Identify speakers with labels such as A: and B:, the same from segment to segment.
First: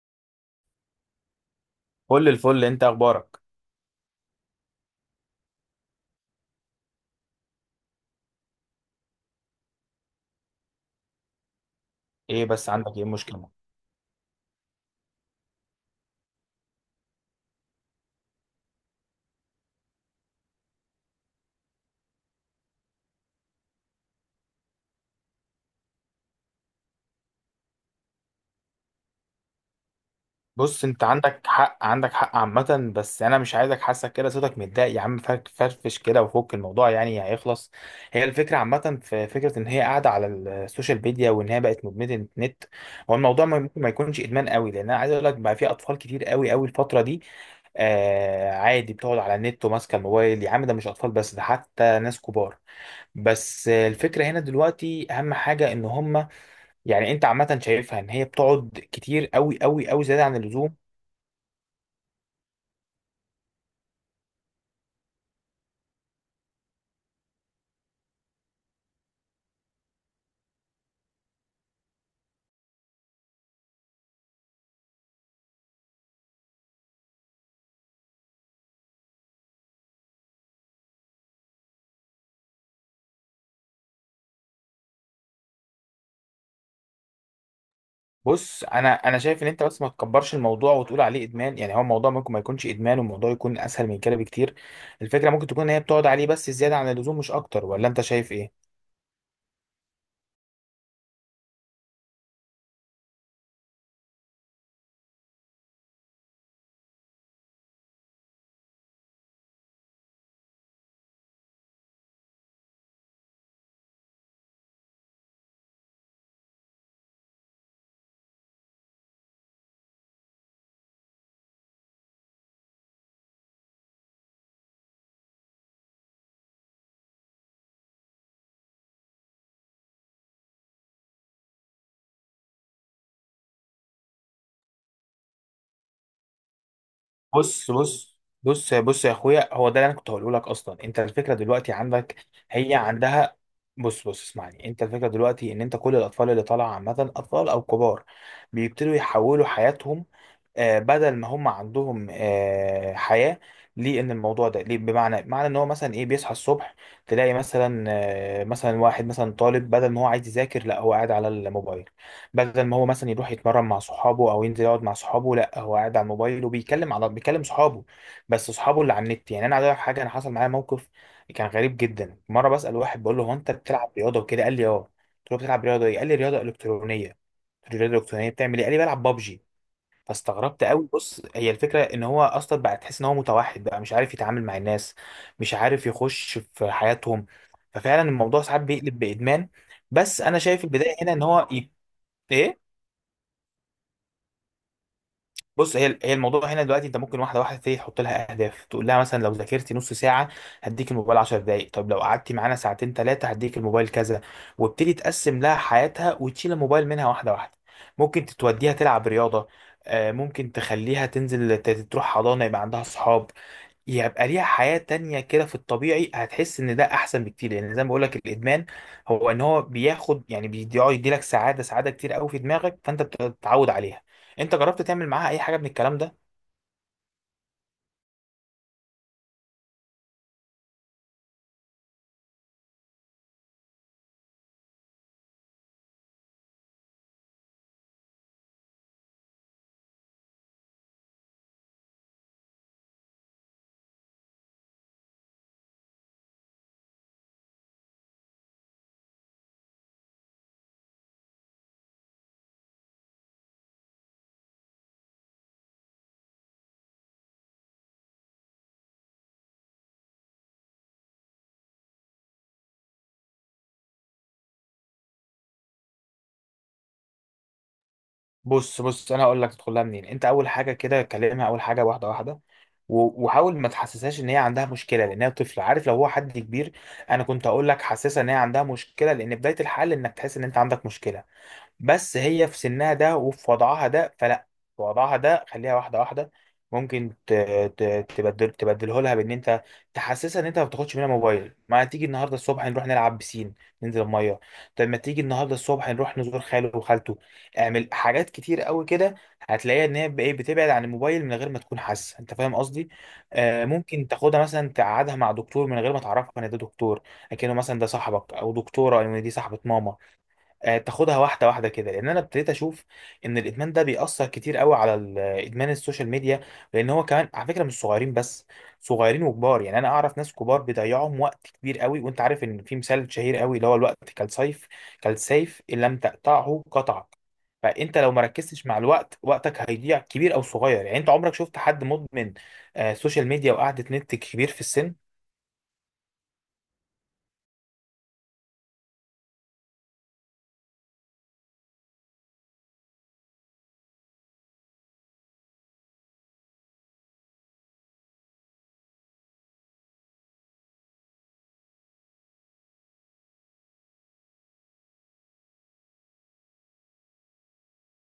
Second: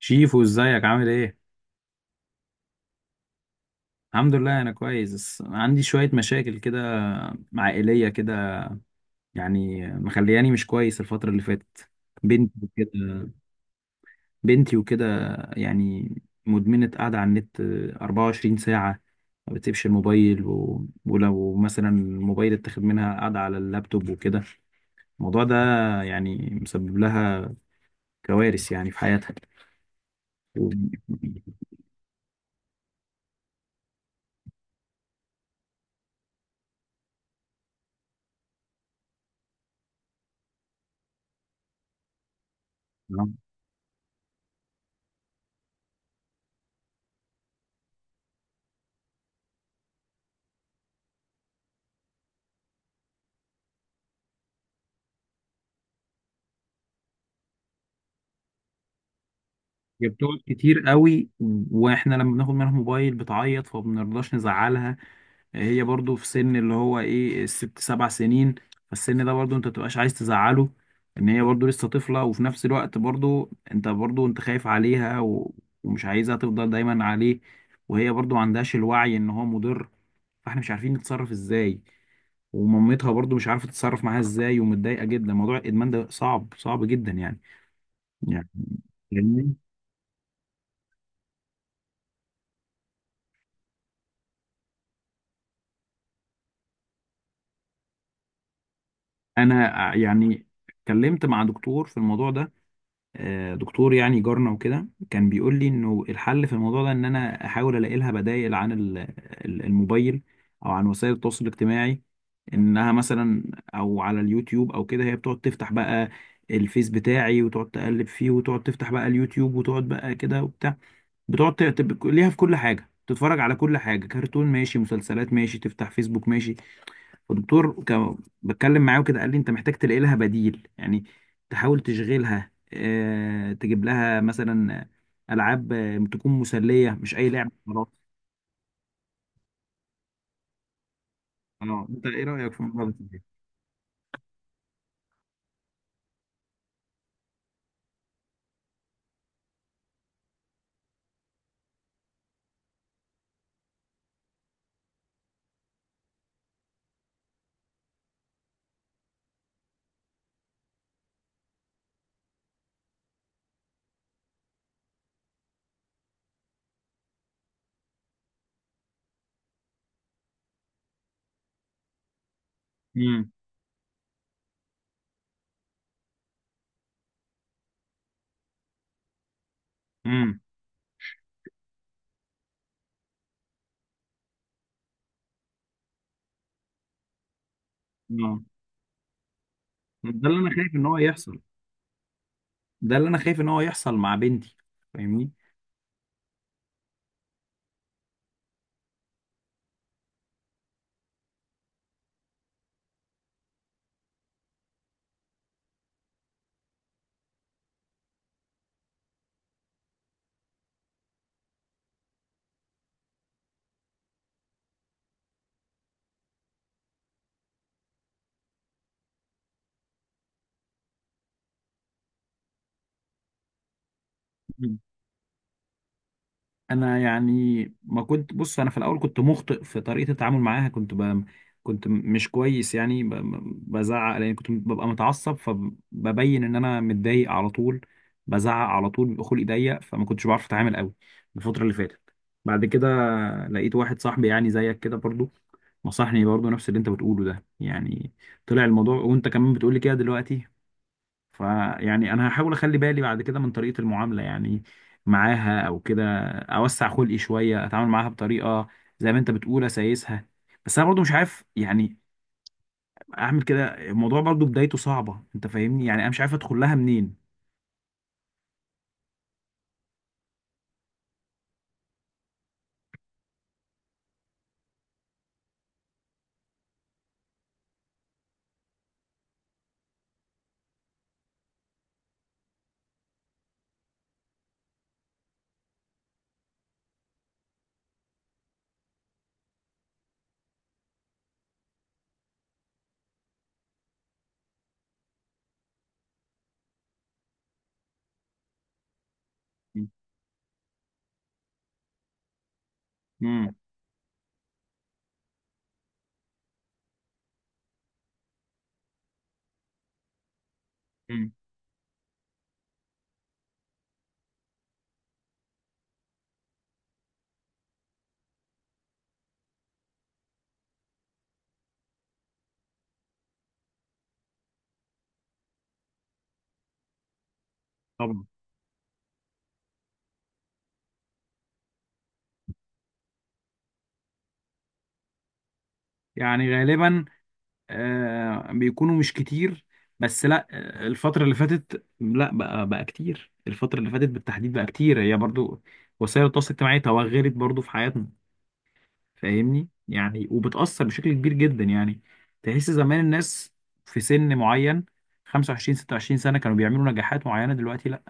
A: شيفو، ازيك؟ عامل ايه؟
B: كل الفل. انت اخبارك؟
A: الحمد لله، انا كويس بس عندي شوية مشاكل كده، عائلية كده، يعني مخلياني مش كويس الفترة اللي فاتت.
B: ايه
A: بنتي
B: بس،
A: وكده
B: عندك ايه المشكله؟
A: بنتي وكده. يعني مدمنة قاعدة على النت 24 ساعة، ما بتسيبش الموبايل و... ولو مثلا الموبايل اتاخد منها، قاعدة على اللابتوب وكده. الموضوع ده يعني مسبب لها كوارث يعني في حياتها. و...
B: بص، انت عندك حق، عامه، بس انا مش عايزك حاسك كده، صوتك متضايق. يا عم فرفش كده وفك الموضوع، يعني هيخلص. هي الفكره عامه، في فكره ان هي قاعده على السوشيال ميديا وان هي بقت مدمنه النت. هو الموضوع ممكن ما يكونش ادمان قوي، لان انا عايز اقول لك بقى في اطفال كتير قوي قوي الفتره دي. آه، عادي بتقعد على النت وماسكه الموبايل، يا عم ده مش اطفال بس، ده حتى ناس كبار. بس آه، الفكره هنا دلوقتي اهم حاجه ان هم، يعني انت عامه شايفها ان هي بتقعد كتير قوي قوي قوي
A: هي
B: زياده عن
A: بتقعد
B: اللزوم.
A: كتير قوي، واحنا لما بناخد منها موبايل بتعيط فبنرضاش نزعلها. هي برضو في سن اللي هو ايه الست سبع سنين، فالسن ده برضو انت متبقاش عايز تزعله، ان هي برضو لسه طفلة، وفي نفس الوقت برضو انت خايف عليها ومش عايزها تفضل دايما عليه، وهي برضو ما عندهاش الوعي ان هو مضر، فاحنا مش عارفين نتصرف ازاي، ومامتها برضو مش عارفة تتصرف معاها ازاي ومتضايقة جدا. موضوع الادمان ده صعب، صعب جدا يعني.
B: بص، انا شايف ان
A: يعني
B: انت بس ما تكبرش الموضوع وتقول عليه ادمان، يعني هو الموضوع ممكن ما يكونش ادمان والموضوع يكون اسهل من كده بكتير. الفكره ممكن تكون ان هي بتقعد عليه بس زياده عن اللزوم مش اكتر، ولا انت شايف ايه؟
A: انا يعني اتكلمت مع دكتور في الموضوع ده. دكتور يعني جارنا وكده، كان بيقول لي انه الحل في الموضوع ده ان انا احاول الاقي لها بدائل عن الموبايل، او عن وسائل التواصل الاجتماعي، انها مثلا او على اليوتيوب او كده. هي بتقعد تفتح بقى الفيس بتاعي وتقعد تقلب فيه، وتقعد تفتح بقى اليوتيوب وتقعد بقى كده وبتاع، بتقعد ليها في كل حاجة، تتفرج على كل حاجة، كرتون ماشي، مسلسلات ماشي، تفتح فيسبوك ماشي. فالدكتور كان بتكلم معاه وكده، قال لي انت محتاج تلاقي لها بديل يعني، تحاول تشغلها، اه تجيب لها مثلا العاب، تكون مسليه مش اي لعبه
B: بص
A: خلاص.
B: بص بص يا اخويا، هو ده اللي انا كنت هقوله لك اصلا، انت الفكره دلوقتي
A: اه، انت
B: عندك،
A: ايه رايك في
B: هي
A: الموضوع ده؟
B: عندها. بص اسمعني، انت الفكره دلوقتي ان انت كل الاطفال اللي طالعه عامه، اطفال او كبار، بيبتدوا يحولوا حياتهم. آه، بدل ما هم عندهم آه، حياة للموضوع الموضوع ده ليه، بمعنى معنى ان هو مثلا ايه، بيصحى الصبح تلاقي مثلا آه، مثلا واحد مثلا طالب، بدل ما هو عايز يذاكر لا هو قاعد على الموبايل. بدل ما هو مثلا يروح يتمرن مع صحابه او ينزل يقعد مع صحابه، لا هو قاعد على الموبايل وبيتكلم على، بيكلم صحابه، بس صحابه اللي على النت. يعني انا عايز أقول لك حاجه، انا حصل معايا موقف كان غريب جدا. مره بسال واحد بقول له:
A: امم.
B: هو انت بتلعب رياضه وكده؟ قال لي: اه. قلت له: بتلعب رياضه ايه؟ قال لي: رياضه الكترونيه. قلت له: رياضه الكترونيه بتعمل ايه؟ قال لي: بلعب بابجي.
A: امم.
B: فاستغربت قوي. بص، هي الفكره ان هو اصلا بقى تحس ان هو متوحد بقى، مش عارف يتعامل مع الناس، مش عارف يخش في حياتهم. ففعلا
A: اه،
B: الموضوع ساعات بيقلب بادمان. بس
A: ده
B: انا
A: اللي انا
B: شايف
A: خايف ان
B: البدايه
A: هو
B: هنا ان
A: يحصل،
B: هو ايه.
A: ده اللي انا خايف ان هو يحصل مع بنتي، فاهمني.
B: بص، هي الموضوع هنا دلوقتي انت ممكن واحده واحده تبتدي تحط لها اهداف. تقول لها مثلا: لو ذاكرتي نص ساعه هديك الموبايل 10 دقائق، طب لو قعدتي معانا ساعتين ثلاثه هديك الموبايل كذا. وابتدي تقسم لها حياتها وتشيل الموبايل منها واحده واحده. ممكن توديها تلعب رياضه، آه، ممكن تخليها تنزل تروح حضانه يبقى عندها صحاب، يبقى ليها حياة تانية كده في الطبيعي. هتحس ان ده احسن بكتير، لان زي ما بقولك الادمان هو ان هو بياخد، يعني بيقعد يديلك سعادة، سعادة كتير قوي في دماغك، فانت بتتعود عليها. انت جربت تعمل معاها اي حاجة من الكلام ده؟
A: انا يعني ما كنت، بص انا في الاول كنت مخطئ في طريقه التعامل معاها، كنت كنت مش كويس يعني، بزعق لان كنت ببقى متعصب، فببين ان انا متضايق على طول، بزعق على طول، بيبقى خلقي ضيق، فما كنتش بعرف اتعامل قوي الفتره اللي فاتت. بعد كده لقيت واحد صاحبي يعني زيك كده برضو، نصحني برضو نفس اللي انت بتقوله ده يعني، طلع الموضوع وانت كمان بتقولي كده دلوقتي. فيعني انا هحاول اخلي بالي بعد كده من طريقة المعاملة يعني معاها، او كده اوسع خلقي شوية، اتعامل معاها بطريقة زي ما انت بتقول اسايسها. بس انا برضو مش عارف يعني اعمل كده، الموضوع برضو بدايته صعبة، انت فاهمني يعني، انا مش عارف ادخل لها منين.
B: بص انا هقول لك تدخلها منين. انت اول حاجة كده كلمها اول حاجة واحدة واحدة، وحاول ما تحسسهاش ان هي عندها مشكله، لان هي طفله، عارف؟ لو هو حد كبير انا كنت اقول لك حسسها ان هي عندها مشكله، لان بدايه الحل انك تحس ان انت عندك مشكله. بس هي في سنها ده وفي وضعها ده، فلا. في وضعها ده خليها واحده واحده. ممكن تبدل تبدله لها بان انت تحسسها ان انت ما بتاخدش منها موبايل. ما تيجي النهارده الصبح نروح نلعب بسين، ننزل الميه. طب ما تيجي النهارده الصبح نروح نزور خاله وخالته. اعمل حاجات كتير قوي كده، هتلاقيها ان هي ايه، بتبعد عن الموبايل من غير ما تكون حاسه. انت فاهم قصدي؟
A: امم.
B: آه، ممكن تاخدها مثلا تقعدها مع دكتور من غير ما تعرفها ان ده دكتور، لكنه مثلا ده صاحبك او دكتوره، او إن دي صاحبه ماما. آه، تاخدها
A: امم.
B: واحده واحده كده، لان انا ابتديت اشوف ان الادمان ده بيأثر كتير قوي. على ادمان السوشيال ميديا، لان هو كمان على فكره مش صغيرين بس، صغيرين وكبار. يعني انا اعرف ناس كبار بيضيعهم وقت كبير قوي. وانت عارف ان في مثال شهير قوي اللي هو: الوقت كالسيف، كالسيف ان لم تقطعه قطعك. فانت لو ما
A: طبعا.
B: ركزتش مع الوقت، وقتك هيضيع، كبير او صغير. يعني انت عمرك شفت حد مدمن، آه، سوشيال ميديا وقعدة نت، كبير في السن؟
A: يعني غالبا آه بيكونوا مش كتير، بس لا، الفترة اللي فاتت لا، بقى كتير، الفترة اللي فاتت بالتحديد بقى كتير، هي برضو وسائل التواصل الاجتماعي توغلت برضو في حياتنا، فاهمني يعني، وبتأثر بشكل كبير جدا يعني. تحس زمان الناس في سن معين، 25 26 سنة، كانوا بيعملوا نجاحات معينة، دلوقتي لا،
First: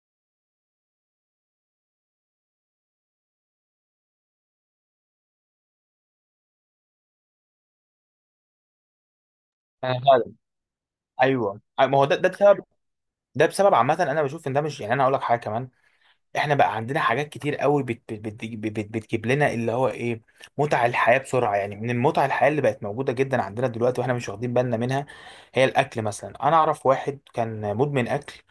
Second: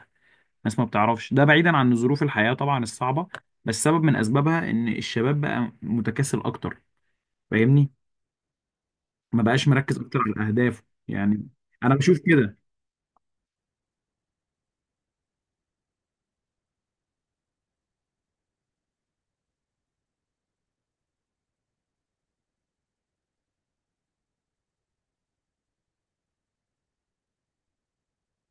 A: الناس ما بتعرفش، ده بعيدا عن ظروف الحياة طبعا الصعبة، بس سبب من أسبابها إن الشباب بقى متكاسل أكتر، فاهمني، ما بقاش
B: انا
A: مركز أكتر
B: فعلا،
A: على أهدافه، يعني
B: ايوه،
A: أنا
B: ما هو ده
A: بشوف
B: ده
A: كده.
B: بسبب، ده بسبب عامه. انا بشوف ان ده مش، يعني انا هقول لك حاجه كمان، احنا بقى عندنا حاجات كتير قوي بت، بتجيب لنا اللي هو ايه، متع الحياة بسرعة. يعني من المتع الحياة اللي بقت موجودة جدا عندنا دلوقتي واحنا مش واخدين بالنا منها، هي الاكل مثلا. انا اعرف واحد كان مدمن اكل.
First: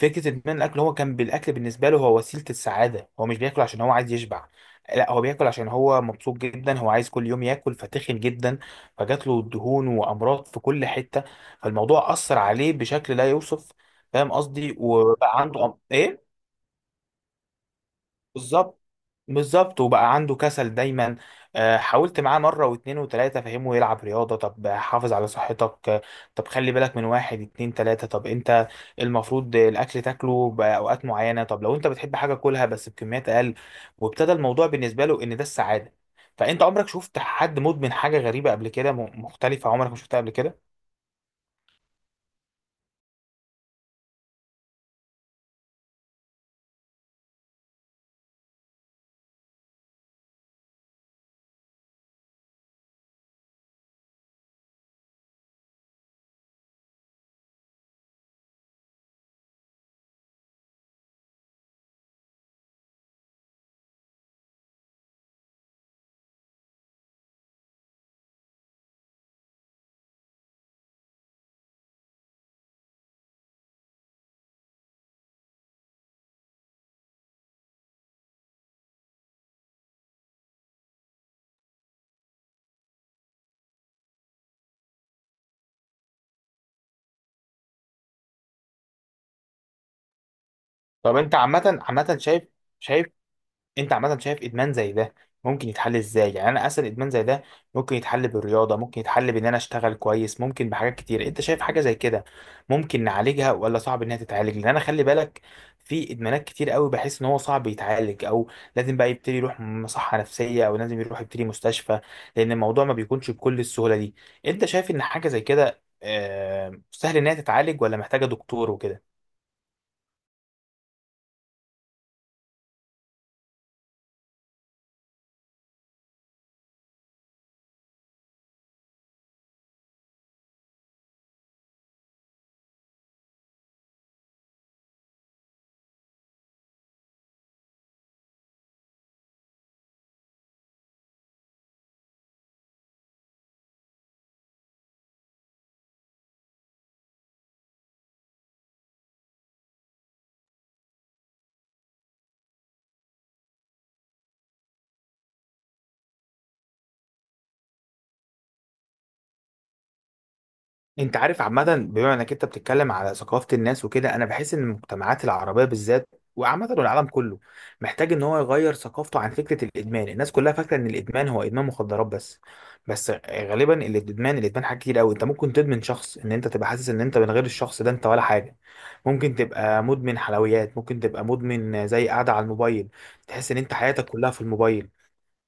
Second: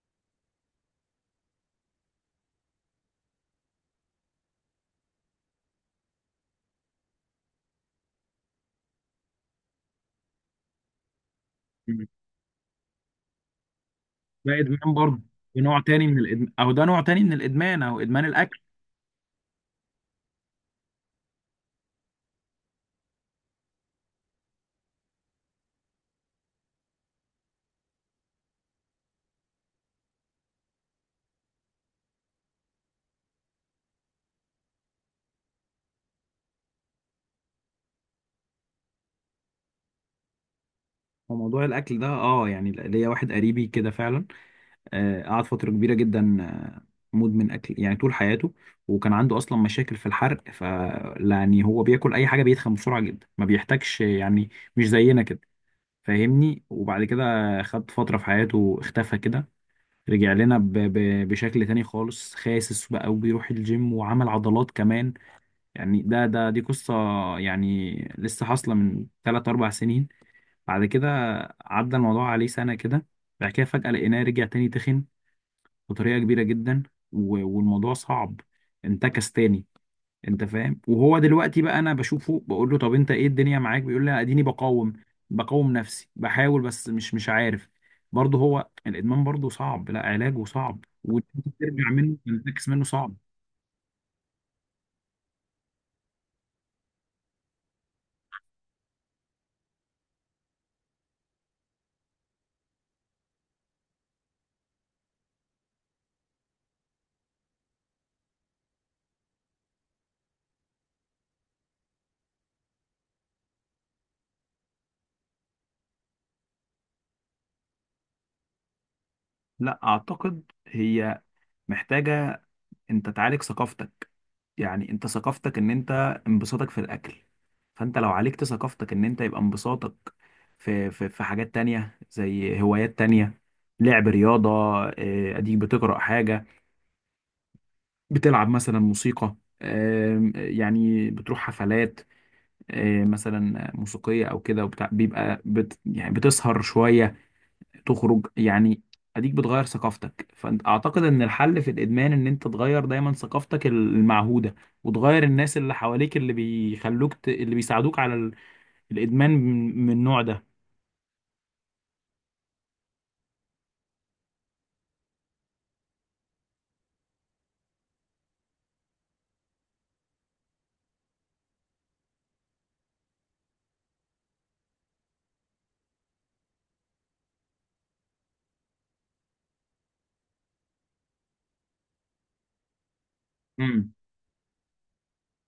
B: فكرة ادمان الاكل، هو كان بالاكل بالنسبة له هو وسيلة السعادة. هو مش بياكل عشان هو عايز يشبع، لا، هو بياكل عشان هو مبسوط جدا، هو عايز كل يوم ياكل، فتخن جدا. فجات له دهون وامراض في كل حتة، فالموضوع اثر عليه بشكل لا يوصف. فاهم
A: ده
B: قصدي؟
A: إدمان برضه،
B: وبقى
A: ده
B: عنده
A: نوع تاني من
B: ايه.
A: الإدمان، أو ده نوع تاني من الإدمان أو إدمان الأكل.
B: بالظبط. بالظبط، وبقى عنده كسل دايما. آه، حاولت معاه مره واتنين وتلاته، فهمه يلعب رياضه، طب حافظ على صحتك، آه، طب خلي بالك من واحد اتنين تلاته، طب انت المفروض الاكل تاكله باوقات معينه، طب لو انت بتحب حاجه كلها بس بكميات اقل. وابتدى الموضوع بالنسبه له ان ده السعاده. فانت عمرك شفت حد مدمن حاجه غريبه قبل كده، مختلفه عمرك ما شفتها قبل كده؟
A: هو موضوع الأكل ده أه، يعني ليا واحد قريبي كده فعلا، قعد فترة كبيرة جدا، مدمن أكل يعني طول حياته، وكان عنده أصلا مشاكل في الحرق، ف يعني هو بياكل أي حاجة بيتخن بسرعة جدا، ما بيحتاجش يعني، مش زينا كده، فاهمني. وبعد كده خد فترة في حياته اختفى كده، رجع لنا بشكل تاني خالص، خاسس بقى وبيروح الجيم وعمل عضلات كمان. يعني ده دي قصة يعني لسه حاصلة من 3 4 سنين. بعد كده عدى الموضوع عليه سنة كده، بعد كده فجأة لقيناه رجع تاني تخن بطريقه كبيره جدا، والموضوع صعب، انتكس تاني، انت فاهم. وهو دلوقتي بقى انا بشوفه بقول له طب انت ايه الدنيا معاك؟ بيقول لي اديني بقاوم، بقاوم نفسي بحاول بس مش عارف، برضه هو الادمان برضه صعب، لا علاجه صعب
B: طب انت عامه
A: وترجع
B: عامه
A: منه
B: شايف
A: تنتكس منه
B: شايف
A: صعب.
B: انت عامه شايف ادمان زي ده ممكن يتحل ازاي؟ يعني انا اسال، ادمان زي ده ممكن يتحل بالرياضه، ممكن يتحل بان انا اشتغل كويس، ممكن بحاجات كتير. انت شايف حاجه زي كده ممكن نعالجها، ولا صعب انها تتعالج؟ لان انا خلي بالك، في ادمانات كتير قوي بحس ان هو صعب يتعالج، او لازم بقى يبتدي يروح مصحه نفسيه، او لازم يروح يبتدي مستشفى، لان الموضوع ما بيكونش بكل السهوله دي. انت شايف ان حاجه زي كده آه، سهل انها تتعالج، ولا محتاجه دكتور وكده؟
A: لا اعتقد هي محتاجه، انت تعالج ثقافتك، يعني انت ثقافتك ان انت انبساطك في الاكل، فانت لو عالجت ثقافتك ان انت يبقى انبساطك في حاجات تانية زي هوايات تانية، لعب رياضة، اديك بتقرأ حاجة، بتلعب مثلا موسيقى، يعني بتروح حفلات، مثلا موسيقية او كده وبتاع، بيبقى يعني بتسهر شوية، تخرج يعني، اديك بتغير ثقافتك. فانت اعتقد ان الحل في الادمان ان انت تغير دايما ثقافتك المعهودة، وتغير الناس اللي حواليك اللي بيخلوك اللي بيساعدوك على الادمان من النوع ده.
B: انت عارف عامة، بما انك انت بتتكلم على ثقافة الناس وكده، انا بحس ان المجتمعات العربية بالذات وعامة العالم كله محتاج ان هو يغير ثقافته عن فكرة الادمان. الناس كلها فاكرة ان الادمان هو ادمان مخدرات بس، بس غالبا الادمان حاجات كتير قوي. انت ممكن تدمن شخص، ان انت تبقى حاسس ان انت من غير الشخص ده انت ولا حاجة. ممكن تبقى مدمن حلويات، ممكن تبقى مدمن زي قاعدة على الموبايل، تحس ان انت
A: امم.
B: حياتك كلها في الموبايل.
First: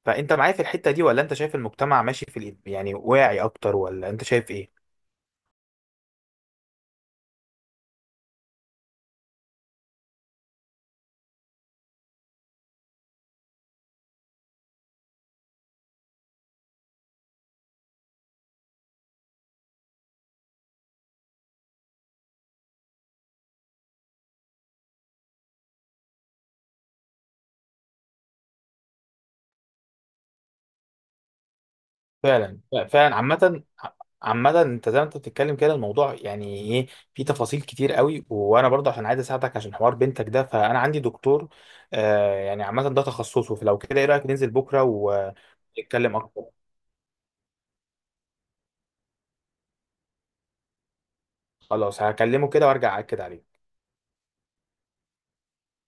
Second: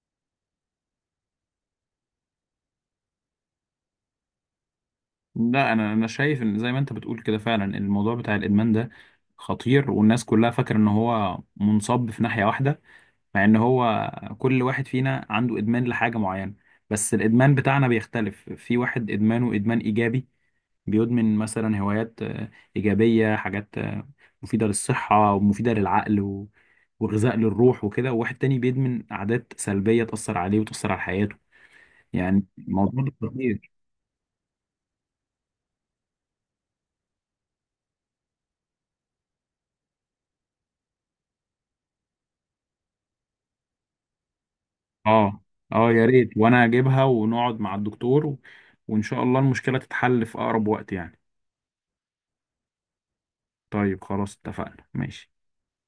B: فانت معايا في الحتة دي، ولا انت شايف المجتمع ماشي في يعني واعي اكتر، ولا انت شايف ايه؟
A: لا انا، انا شايف ان زي ما انت بتقول كده فعلا الموضوع بتاع الادمان ده خطير، والناس كلها فاكره ان هو منصب في ناحيه واحده، مع ان هو كل واحد فينا عنده ادمان لحاجه معينه، بس الادمان بتاعنا بيختلف، في واحد ادمانه ادمان ايجابي، بيدمن مثلا هوايات إيجابية، حاجات مفيدة للصحة ومفيدة للعقل وغذاء للروح وكده، وواحد تاني بيدمن عادات سلبية تأثر عليه وتأثر على حياته، يعني
B: فعلا.
A: الموضوع ده
B: فعلا.
A: خطير.
B: عامة انت زي ما انت بتتكلم كده، الموضوع يعني ايه، في تفاصيل كتير قوي. وانا برضه عشان عايز اساعدك عشان حوار بنتك ده، فانا عندي دكتور، آه، يعني عامة ده تخصصه. فلو كده ايه رأيك ننزل بكرة
A: اه. اه يا
B: ونتكلم
A: ريت،
B: اكتر.
A: وانا اجيبها ونقعد مع الدكتور وان شاء الله المشكلة تتحل في اقرب وقت يعني.
B: خلاص، هكلمه كده وارجع اكد عليك.
A: طيب خلاص، اتفقنا، ماشي.